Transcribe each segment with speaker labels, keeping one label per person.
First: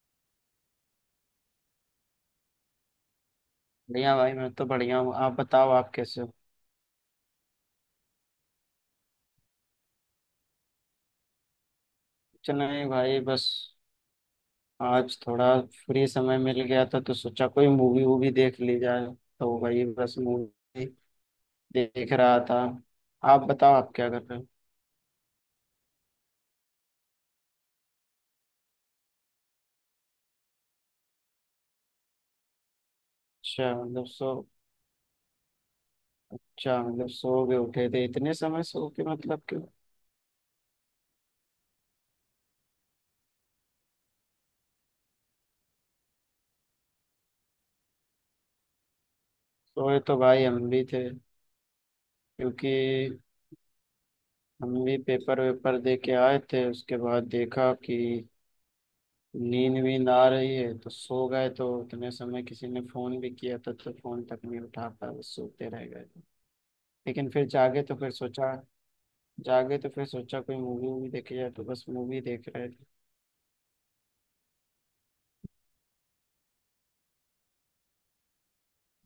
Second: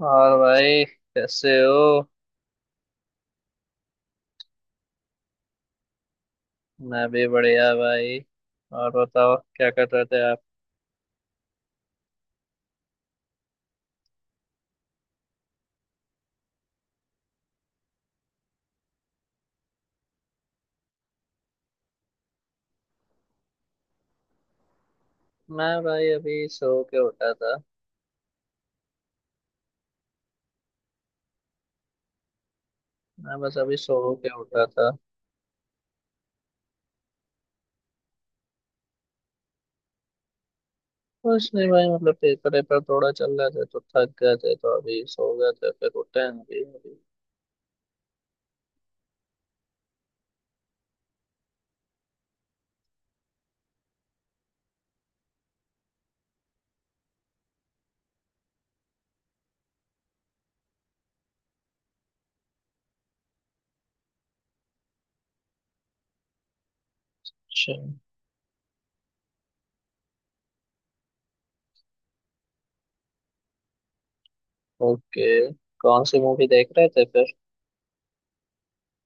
Speaker 1: और भाई कैसे हो।
Speaker 2: बढ़िया भाई, मैं तो बढ़िया हूँ। आप बताओ आप कैसे हो।
Speaker 1: मैं भी बढ़िया भाई। और बताओ क्या कर रहे थे आप।
Speaker 2: कुछ नहीं भाई, बस आज थोड़ा फ्री समय मिल गया था तो सोचा कोई मूवी वूवी देख ली जाए। तो वही बस मूवी देख रहा था। आप बताओ आप क्या कर रहे हो।
Speaker 1: मैं भाई अभी सो के उठा था। मैं बस
Speaker 2: अच्छा
Speaker 1: अभी
Speaker 2: मतलब
Speaker 1: सो
Speaker 2: सो
Speaker 1: के उठा था
Speaker 2: अच्छा मतलब सो गए उठे थे, इतने समय सो के मतलब कि।
Speaker 1: कुछ नहीं भाई मतलब पेपर वेपर थोड़ा चल रहे थे तो थक गए थे तो अभी सो गए थे फिर उठे हैं अभी अभी।
Speaker 2: सोए तो भाई हम भी थे, क्योंकि हम भी पेपर वेपर दे के आए थे। उसके बाद देखा कि नींद वींद आ रही है तो सो गए। तो उतने समय किसी ने फोन भी किया, तब तो फोन तक नहीं उठा पाया, बस सोते रह गए। लेकिन फिर
Speaker 1: अच्छा।
Speaker 2: जागे तो फिर सोचा कोई मूवी वूवी देखी जाए, तो बस मूवी देख रहे थे।
Speaker 1: ओके। कौन सी मूवी देख रहे थे फिर।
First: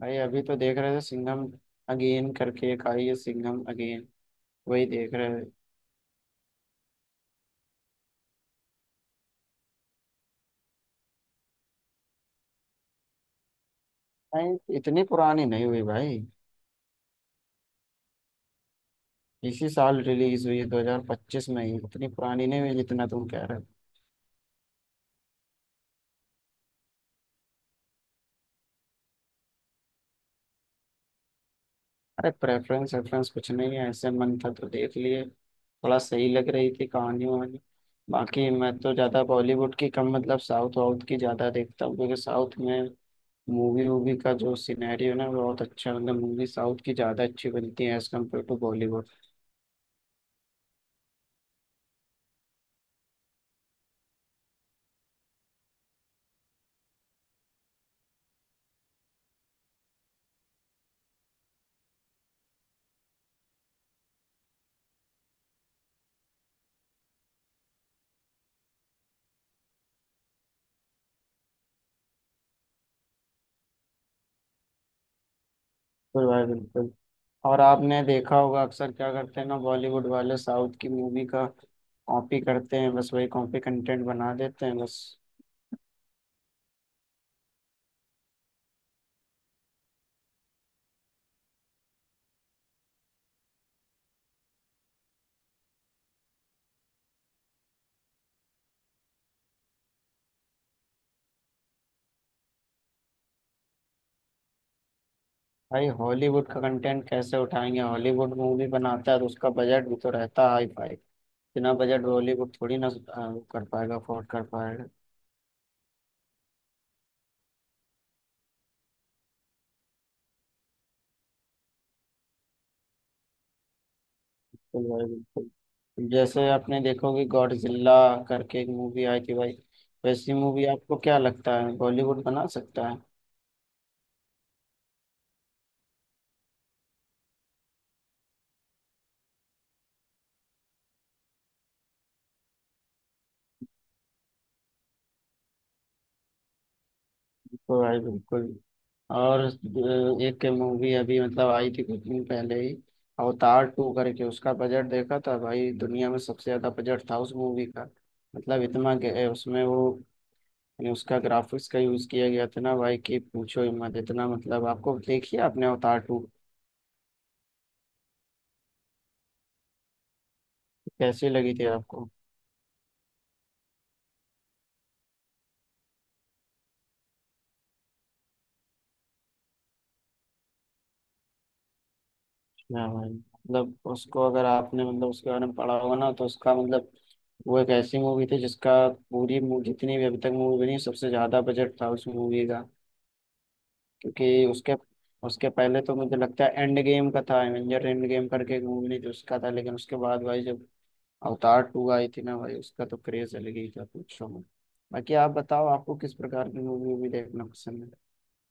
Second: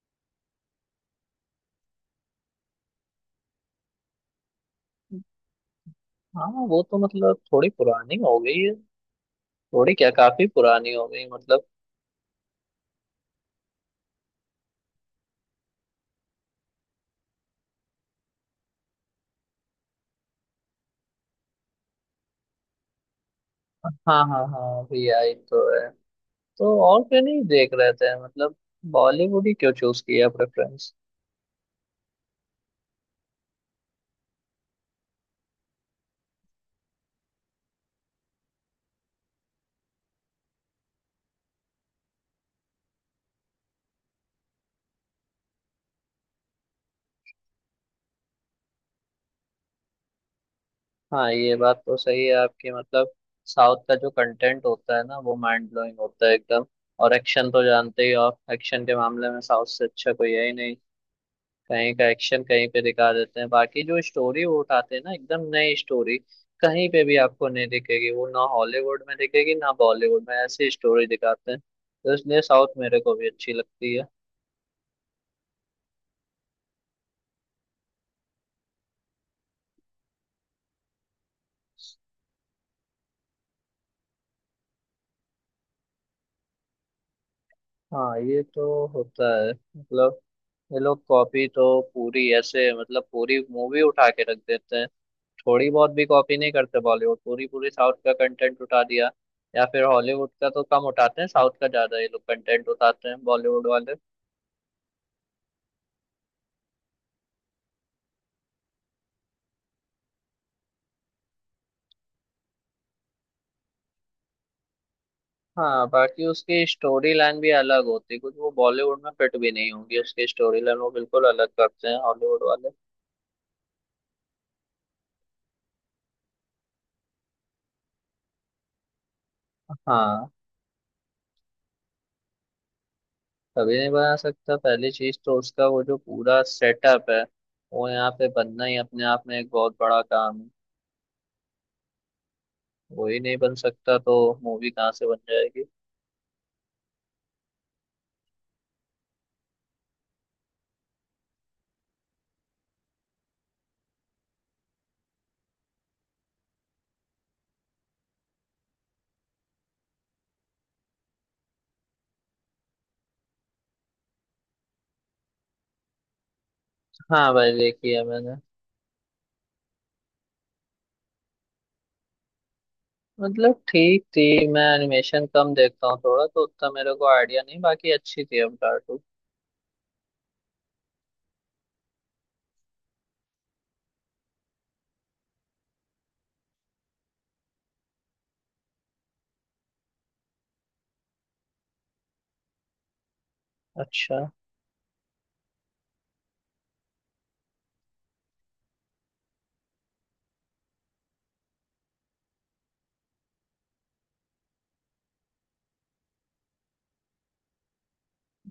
Speaker 2: भाई अभी तो देख रहे थे सिंघम अगेन करके एक आई है, सिंघम अगेन वही देख रहे थे।
Speaker 1: हाँ वो तो मतलब थोड़ी पुरानी हो गई है। थोड़ी क्या काफी पुरानी हो गई मतलब।
Speaker 2: नहीं, इतनी पुरानी नहीं हुई भाई। इसी साल रिलीज हुई है 2025 में ही, इतनी पुरानी नहीं हुई जितना तुम कह रहे हो।
Speaker 1: हाँ हाँ हाँ अभी आई तो है। तो और क्या नहीं देख रहे थे मतलब। बॉलीवुड ही क्यों चूज किया प्रेफरेंस।
Speaker 2: अरे, प्रेफरेंस रेफरेंस कुछ नहीं है, ऐसे मन था तो देख लिए। थोड़ा सही लग रही थी कहानी वहानी। बाकी मैं तो ज़्यादा बॉलीवुड की कम, मतलब साउथ वाउथ की ज़्यादा देखता हूँ, क्योंकि साउथ में मूवी वूवी का जो सिनेरियो ना वो बहुत अच्छा है। मतलब मूवी साउथ की ज़्यादा अच्छी बनती है एज़ कम्पेयर टू बॉलीवुड।
Speaker 1: हाँ ये बात तो सही है आपकी मतलब। साउथ का जो कंटेंट होता है ना वो माइंड ब्लोइंग होता है एकदम। और एक्शन तो जानते ही हो आप एक्शन के मामले में साउथ से अच्छा कोई है ही नहीं। कहीं का एक्शन कहीं पे दिखा देते हैं बाकी जो स्टोरी वो उठाते हैं ना एकदम नई स्टोरी। कहीं पे भी आपको नहीं दिखेगी वो ना हॉलीवुड में दिखेगी ना बॉलीवुड में ऐसी स्टोरी दिखाते हैं तो इसलिए साउथ मेरे को भी अच्छी लगती है।
Speaker 2: बिल्कुल भाई बिल्कुल। और आपने देखा होगा अक्सर क्या करते हैं ना, बॉलीवुड वाले साउथ की मूवी का कॉपी करते हैं, बस वही कॉपी कंटेंट बना देते हैं बस।
Speaker 1: हाँ ये तो होता है मतलब। ये लोग कॉपी तो पूरी ऐसे मतलब पूरी मूवी उठा के रख देते हैं। थोड़ी बहुत भी कॉपी नहीं करते बॉलीवुड पूरी पूरी साउथ का कंटेंट उठा दिया। या फिर हॉलीवुड का तो कम उठाते हैं साउथ का ज्यादा ये लोग कंटेंट उठाते हैं बॉलीवुड वाले।
Speaker 2: भाई हॉलीवुड का कंटेंट कैसे उठाएंगे, हॉलीवुड मूवी बनाता है तो उसका बजट भी तो रहता है हाई फाई। बिना बजट हॉलीवुड थोड़ी ना वो कर पाएगा, अफोर्ड कर पाएगा।
Speaker 1: हाँ बाकी उसकी स्टोरी लाइन भी अलग होती है कुछ वो बॉलीवुड में फिट भी नहीं होंगी उसकी स्टोरी लाइन वो बिल्कुल अलग करते हैं हॉलीवुड वाले।
Speaker 2: बिल्कुल भाई बिल्कुल, जैसे आपने देखोगे गॉडजिला करके एक मूवी आई थी भाई।
Speaker 1: हाँ।
Speaker 2: वैसी मूवी आपको क्या लगता है बॉलीवुड बना सकता है।
Speaker 1: कभी नहीं बना सकता पहली चीज तो उसका वो जो पूरा सेटअप है। वो यहाँ पे बनना ही अपने आप में एक बहुत बड़ा काम है। वही नहीं बन सकता तो मूवी कहाँ से बन जाएगी।
Speaker 2: तो भाई बिल्कुल। और एक मूवी अभी मतलब आई थी कुछ दिन पहले ही, अवतार टू करके। उसका बजट देखा था भाई, दुनिया में सबसे ज्यादा बजट था उस मूवी का। मतलब इतना उसमें वो, यानी उसका ग्राफिक्स का यूज किया गया था ना भाई कि पूछो ही मत। इतना मतलब, आपको देखिए, आपने अवतार टू
Speaker 1: हाँ भाई देखी है मैंने।
Speaker 2: कैसी लगी थी आपको।
Speaker 1: मतलब ठीक थी मैं एनिमेशन कम देखता हूँ थोड़ा तो उतना मेरे को आइडिया नहीं बाकी अच्छी थी अवतार टू।
Speaker 2: हाँ भाई, मतलब उसको अगर आपने, मतलब उसके बारे में पढ़ा होगा ना तो उसका मतलब वो एक ऐसी मूवी थी जितनी भी अभी तक मूवी बनी है, सबसे ज्यादा बजट था उस मूवी का।
Speaker 1: अच्छा।
Speaker 2: क्योंकि उसके उसके पहले तो मुझे लगता है एंड गेम का था, एवेंजर एंड गेम करके एक मूवी नहीं थी, उसका था। लेकिन उसके बाद भाई जब अवतार टू आई थी ना भाई, उसका तो क्रेज अलग ही था, पूछो मत। बाकी आप बताओ आपको किस प्रकार की मूवी भी देखना पसंद है।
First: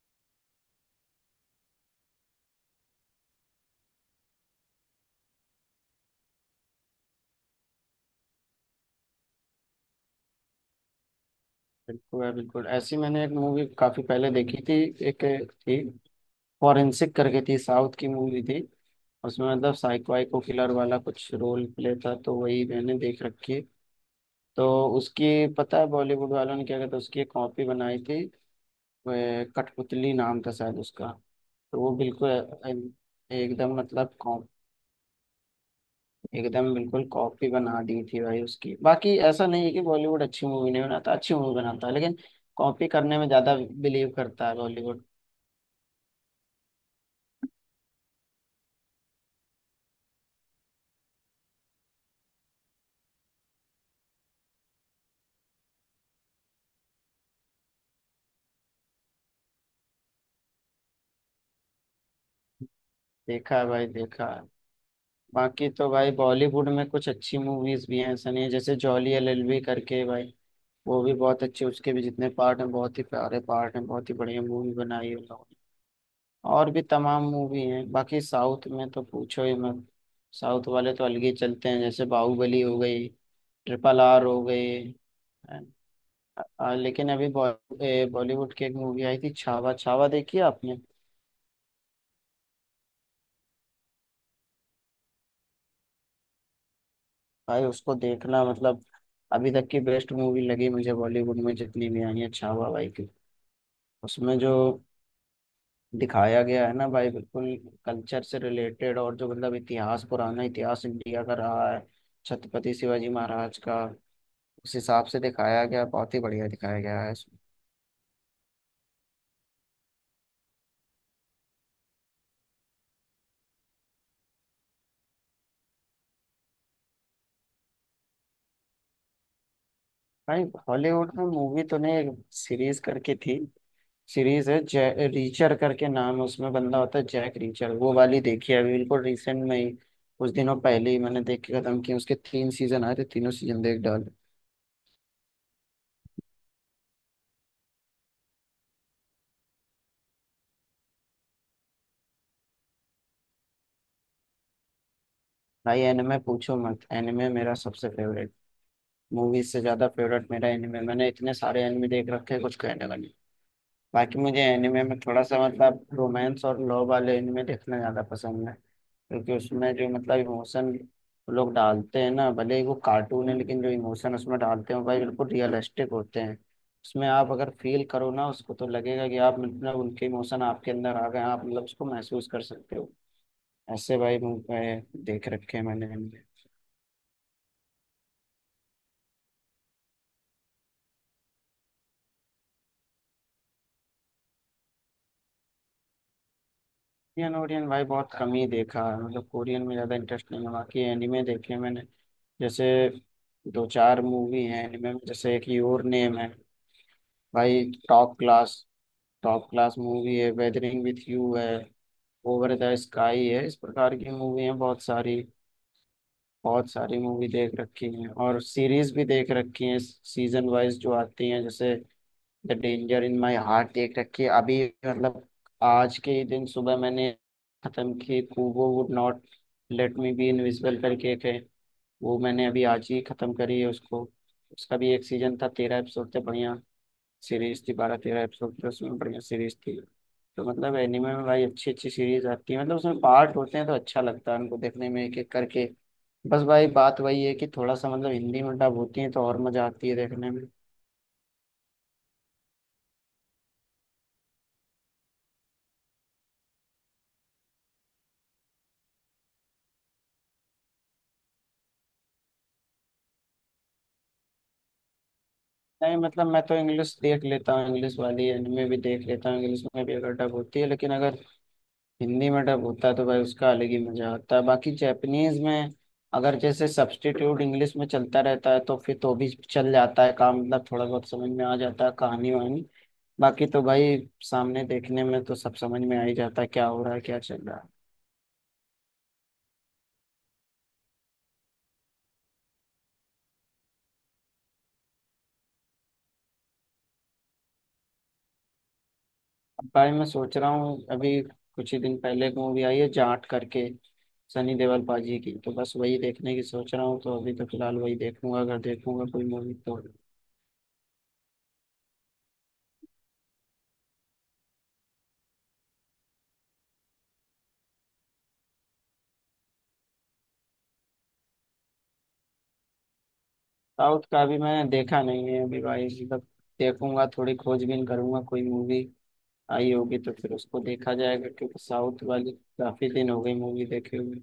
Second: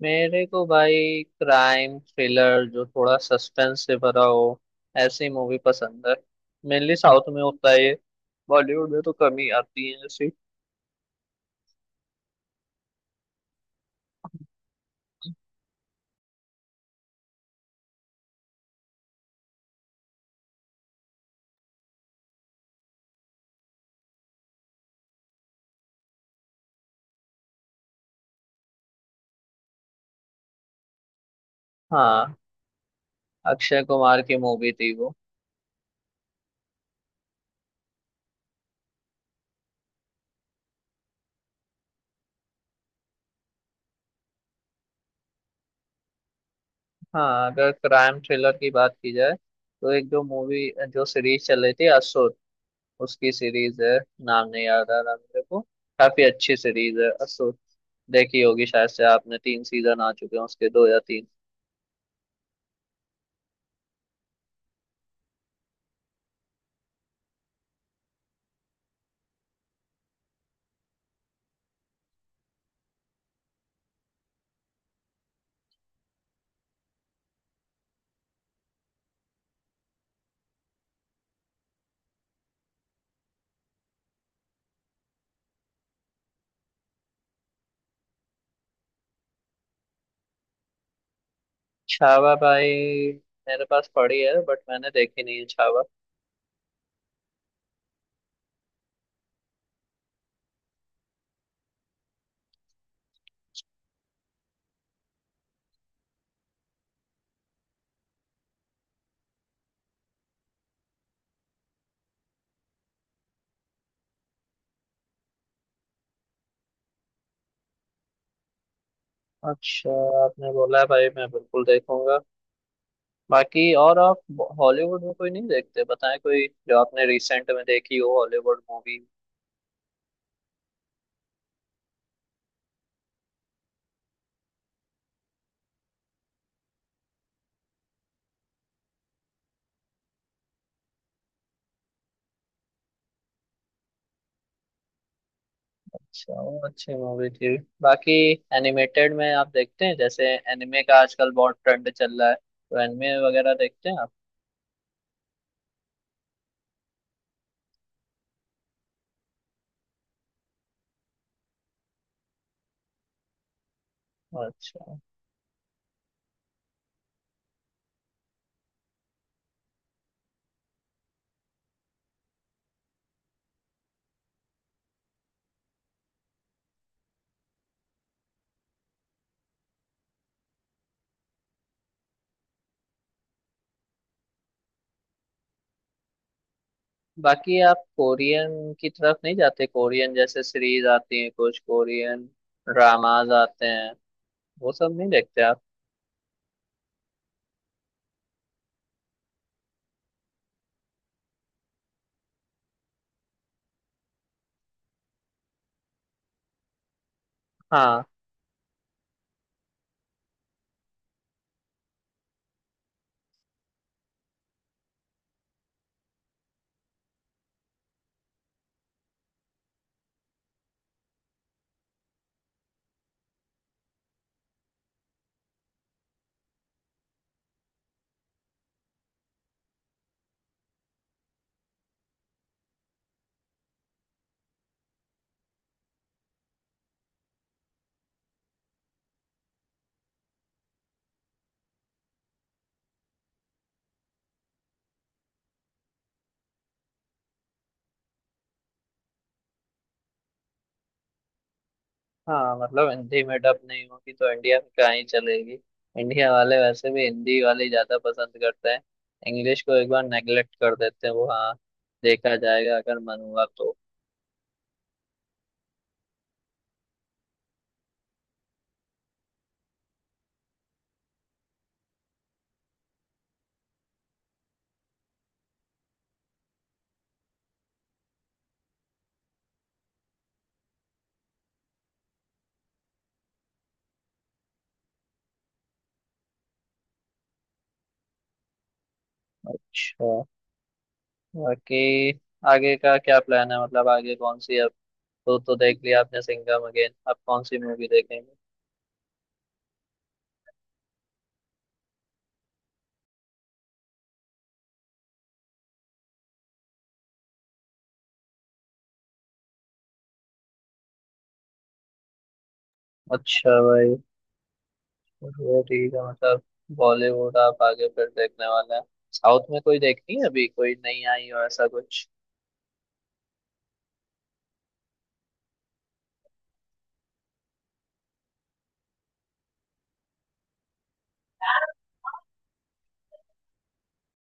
Speaker 1: मेरे को भाई क्राइम थ्रिलर जो थोड़ा सस्पेंस से भरा हो ऐसी मूवी पसंद है। मेनली साउथ में होता है ये। बॉलीवुड में तो कम ही आती है ऐसी।
Speaker 2: बिल्कुल है, बिल्कुल ऐसी मैंने एक मूवी काफी पहले देखी थी, एक थी फॉरेंसिक करके। थी साउथ की मूवी थी। उसमें मतलब साइको वाइको किलर वाला कुछ रोल प्ले था, तो वही मैंने देख रखी है। तो उसकी, पता है, बॉलीवुड वालों ने क्या कहता, उसकी एक कॉपी बनाई थी वो, कठपुतली नाम था शायद उसका। तो वो बिल्कुल
Speaker 1: हाँ
Speaker 2: एकदम
Speaker 1: अक्षय
Speaker 2: मतलब
Speaker 1: कुमार की मूवी थी वो।
Speaker 2: एकदम बिल्कुल कॉपी बना दी थी भाई उसकी। बाकी ऐसा नहीं है कि बॉलीवुड अच्छी मूवी नहीं बनाता, अच्छी मूवी बनाता है, लेकिन कॉपी करने में ज्यादा बिलीव करता है बॉलीवुड।
Speaker 1: हाँ अगर क्राइम थ्रिलर की बात की जाए तो एक जो मूवी जो सीरीज चल रही थी असुर। उसकी सीरीज है। नाम नहीं याद आ रहा मेरे को। काफी अच्छी सीरीज है असुर। देखी होगी शायद से आपने तीन सीजन आ चुके हैं उसके दो या तीन।
Speaker 2: देखा है भाई, देखा है। बाकी तो भाई बॉलीवुड में कुछ अच्छी मूवीज भी हैं, ऐसा नहीं है। जैसे जॉली एलएलबी करके भाई, वो भी बहुत अच्छी, उसके भी जितने पार्ट हैं बहुत ही प्यारे पार्ट हैं, बहुत ही बढ़िया मूवी बनाई है। और भी तमाम मूवी हैं। बाकी साउथ में तो पूछो ही मत, साउथ वाले तो अलग ही चलते हैं। जैसे बाहुबली हो गई, ट्रिपल आर हो गई, अ, लेकिन अभी बॉलीवुड की एक मूवी आई थी छावा। छावा देखी है आपने।
Speaker 1: छावा भाई। मेरे पास पड़ी है बट मैंने देखी नहीं है छावा।
Speaker 2: भाई उसको देखना, मतलब अभी तक की बेस्ट मूवी लगी मुझे बॉलीवुड में जितनी भी आई है। छावा भाई की, उसमें जो दिखाया गया है ना भाई, बिल्कुल कल्चर से रिलेटेड, और जो मतलब इतिहास, पुराना इतिहास इंडिया का रहा है छत्रपति शिवाजी महाराज का, उस हिसाब से दिखाया गया। बहुत ही बढ़िया दिखाया गया है इसमें।
Speaker 1: अच्छा। आपने बोला है भाई मैं बिल्कुल देखूंगा। बाकी और आप हॉलीवुड में कोई नहीं देखते बताएं कोई जो आपने रिसेंट में देखी हो हॉलीवुड मूवी।
Speaker 2: भाई हॉलीवुड में मूवी तो नहीं, एक सीरीज करके थी। सीरीज है जै रीचर करके नाम है, उसमें बंदा होता है जैक रीचर। वो वाली देखी है अभी बिल्कुल रिसेंट में ही, कुछ दिनों पहले ही मैंने देख के खत्म की। उसके 3 सीजन आए थे, तीनों सीजन देख डाल।
Speaker 1: अच्छा वो अच्छी मूवी थी बाकी एनिमेटेड में आप देखते हैं जैसे एनिमे का आजकल बहुत ट्रेंड चल रहा है तो एनिमे वगैरह देखते हैं।
Speaker 2: भाई एनिमे पूछो मत, एनिमे मेरा सबसे फेवरेट, मूवीज से ज्यादा फेवरेट मेरा एनिमे। मैंने इतने सारे एनिमे देख रखे हैं, कुछ कहने का नहीं। बाकी मुझे एनिमे में
Speaker 1: अच्छा।
Speaker 2: थोड़ा सा मतलब रोमांस और लव वाले एनिमे देखना ज़्यादा पसंद है, क्योंकि उसमें जो मतलब इमोशन लोग डालते हैं ना, भले ही वो कार्टून है, लेकिन जो इमोशन उसमें डालते हैं वो भाई बिल्कुल रियलिस्टिक होते हैं। उसमें आप अगर फील करो ना उसको तो लगेगा कि आप मतलब उनके इमोशन आपके अंदर आ गए हैं, आप मतलब उसको महसूस कर सकते हो। ऐसे भाई मुझे देख रखे हैं मैंने।
Speaker 1: बाकी आप कोरियन की तरफ नहीं जाते कोरियन जैसे सीरीज आती है कुछ कोरियन ड्रामाज आते हैं वो सब नहीं देखते आप।
Speaker 2: कोरियन ओरियन भाई बहुत कम ही देखा है, मतलब कोरियन में ज़्यादा इंटरेस्ट नहीं है। बाकी एनिमे देखे हैं मैंने, जैसे दो चार मूवी हैं एनिमे में। जैसे एक योर नेम है भाई,
Speaker 1: हाँ
Speaker 2: top class. Top class movie है। वेदरिंग विथ यू है, ओवर द स्काई है, इस प्रकार की मूवी हैं बहुत सारी। बहुत सारी मूवी देख रखी हैं और सीरीज भी देख रखी हैं सीजन वाइज जो आती हैं। जैसे the danger in my heart देख रखी है अभी, मतलब आज के ही दिन सुबह मैंने खत्म की। Kubo would not let me be invisible करके एक है, वो मैंने अभी आज ही खत्म करी है उसको। उसका भी एक सीजन था, 13 एपिसोड थे, बढ़िया सीरीज थी। 12-13 एपिसोड थे उसमें, बढ़िया सीरीज थी। तो मतलब एनिमे में भाई अच्छी अच्छी सीरीज आती है, मतलब उसमें पार्ट होते हैं तो अच्छा लगता है उनको देखने में एक एक करके। बस भाई बात वही है कि थोड़ा सा मतलब हिंदी में डब होती है तो और मजा आती है देखने में।
Speaker 1: हाँ मतलब हिंदी में डब नहीं होगी तो इंडिया में कहाँ ही चलेगी। इंडिया वाले वैसे भी हिंदी वाले ज्यादा पसंद करते हैं। इंग्लिश को एक बार नेगलेक्ट कर देते हैं वो। हाँ देखा जाएगा अगर मन हुआ तो।
Speaker 2: नहीं मतलब, मैं तो इंग्लिश देख लेता हूँ, इंग्लिश वाली एनिमे भी देख लेता हूँ इंग्लिश में भी अगर डब होती है। लेकिन अगर हिंदी में डब होता है तो भाई उसका अलग ही मजा आता है। बाकी जैपनीज में अगर जैसे सब्स्टिट्यूट इंग्लिश में चलता रहता है तो फिर तो भी चल जाता है काम, मतलब थोड़ा बहुत समझ में आ जाता है कहानी वहानी। बाकी तो भाई सामने देखने में तो सब समझ में आ ही जाता है, क्या हो रहा है क्या चल रहा है।
Speaker 1: अच्छा। बाकी आगे का क्या प्लान है मतलब आगे कौन सी अब तो देख लिया आपने सिंघम अगेन अब कौन सी मूवी देखेंगे।
Speaker 2: भाई मैं सोच रहा हूँ, अभी कुछ ही दिन पहले एक मूवी आई है जाट करके, सनी देओल पाजी की, तो बस वही देखने की सोच रहा हूँ। तो अभी तो फिलहाल वही देखूंगा, अगर देखूंगा कोई मूवी तो।
Speaker 1: अच्छा भाई वो ठीक है मतलब बॉलीवुड आप आगे फिर देखने वाले हैं। साउथ में कोई देखनी है अभी कोई नहीं आई हो ऐसा कुछ।
Speaker 2: साउथ का अभी मैंने देखा नहीं है अभी भाई, मतलब देखूंगा। थोड़ी खोजबीन करूंगा, कोई मूवी आई होगी तो फिर उसको देखा जाएगा, क्योंकि साउथ वाली काफी दिन हो गई मूवी देखे हुए।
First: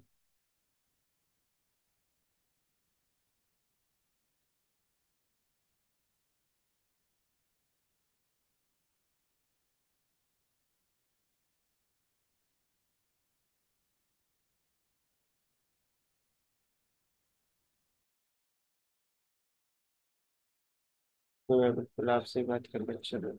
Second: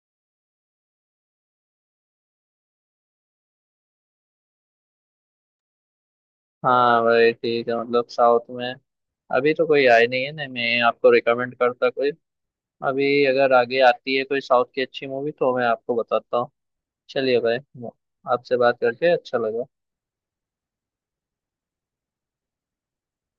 Speaker 1: हाँ भाई ठीक है मतलब साउथ में अभी तो कोई आई नहीं है ना मैं आपको रिकमेंड करता कोई। अभी अगर आगे आती है कोई साउथ की अच्छी मूवी तो मैं आपको बताता हूँ। चलिए भाई। आपसे बात करके अच्छा लगा।
Speaker 2: तो मैं बिल्कुल आपसे बात कर बच्चे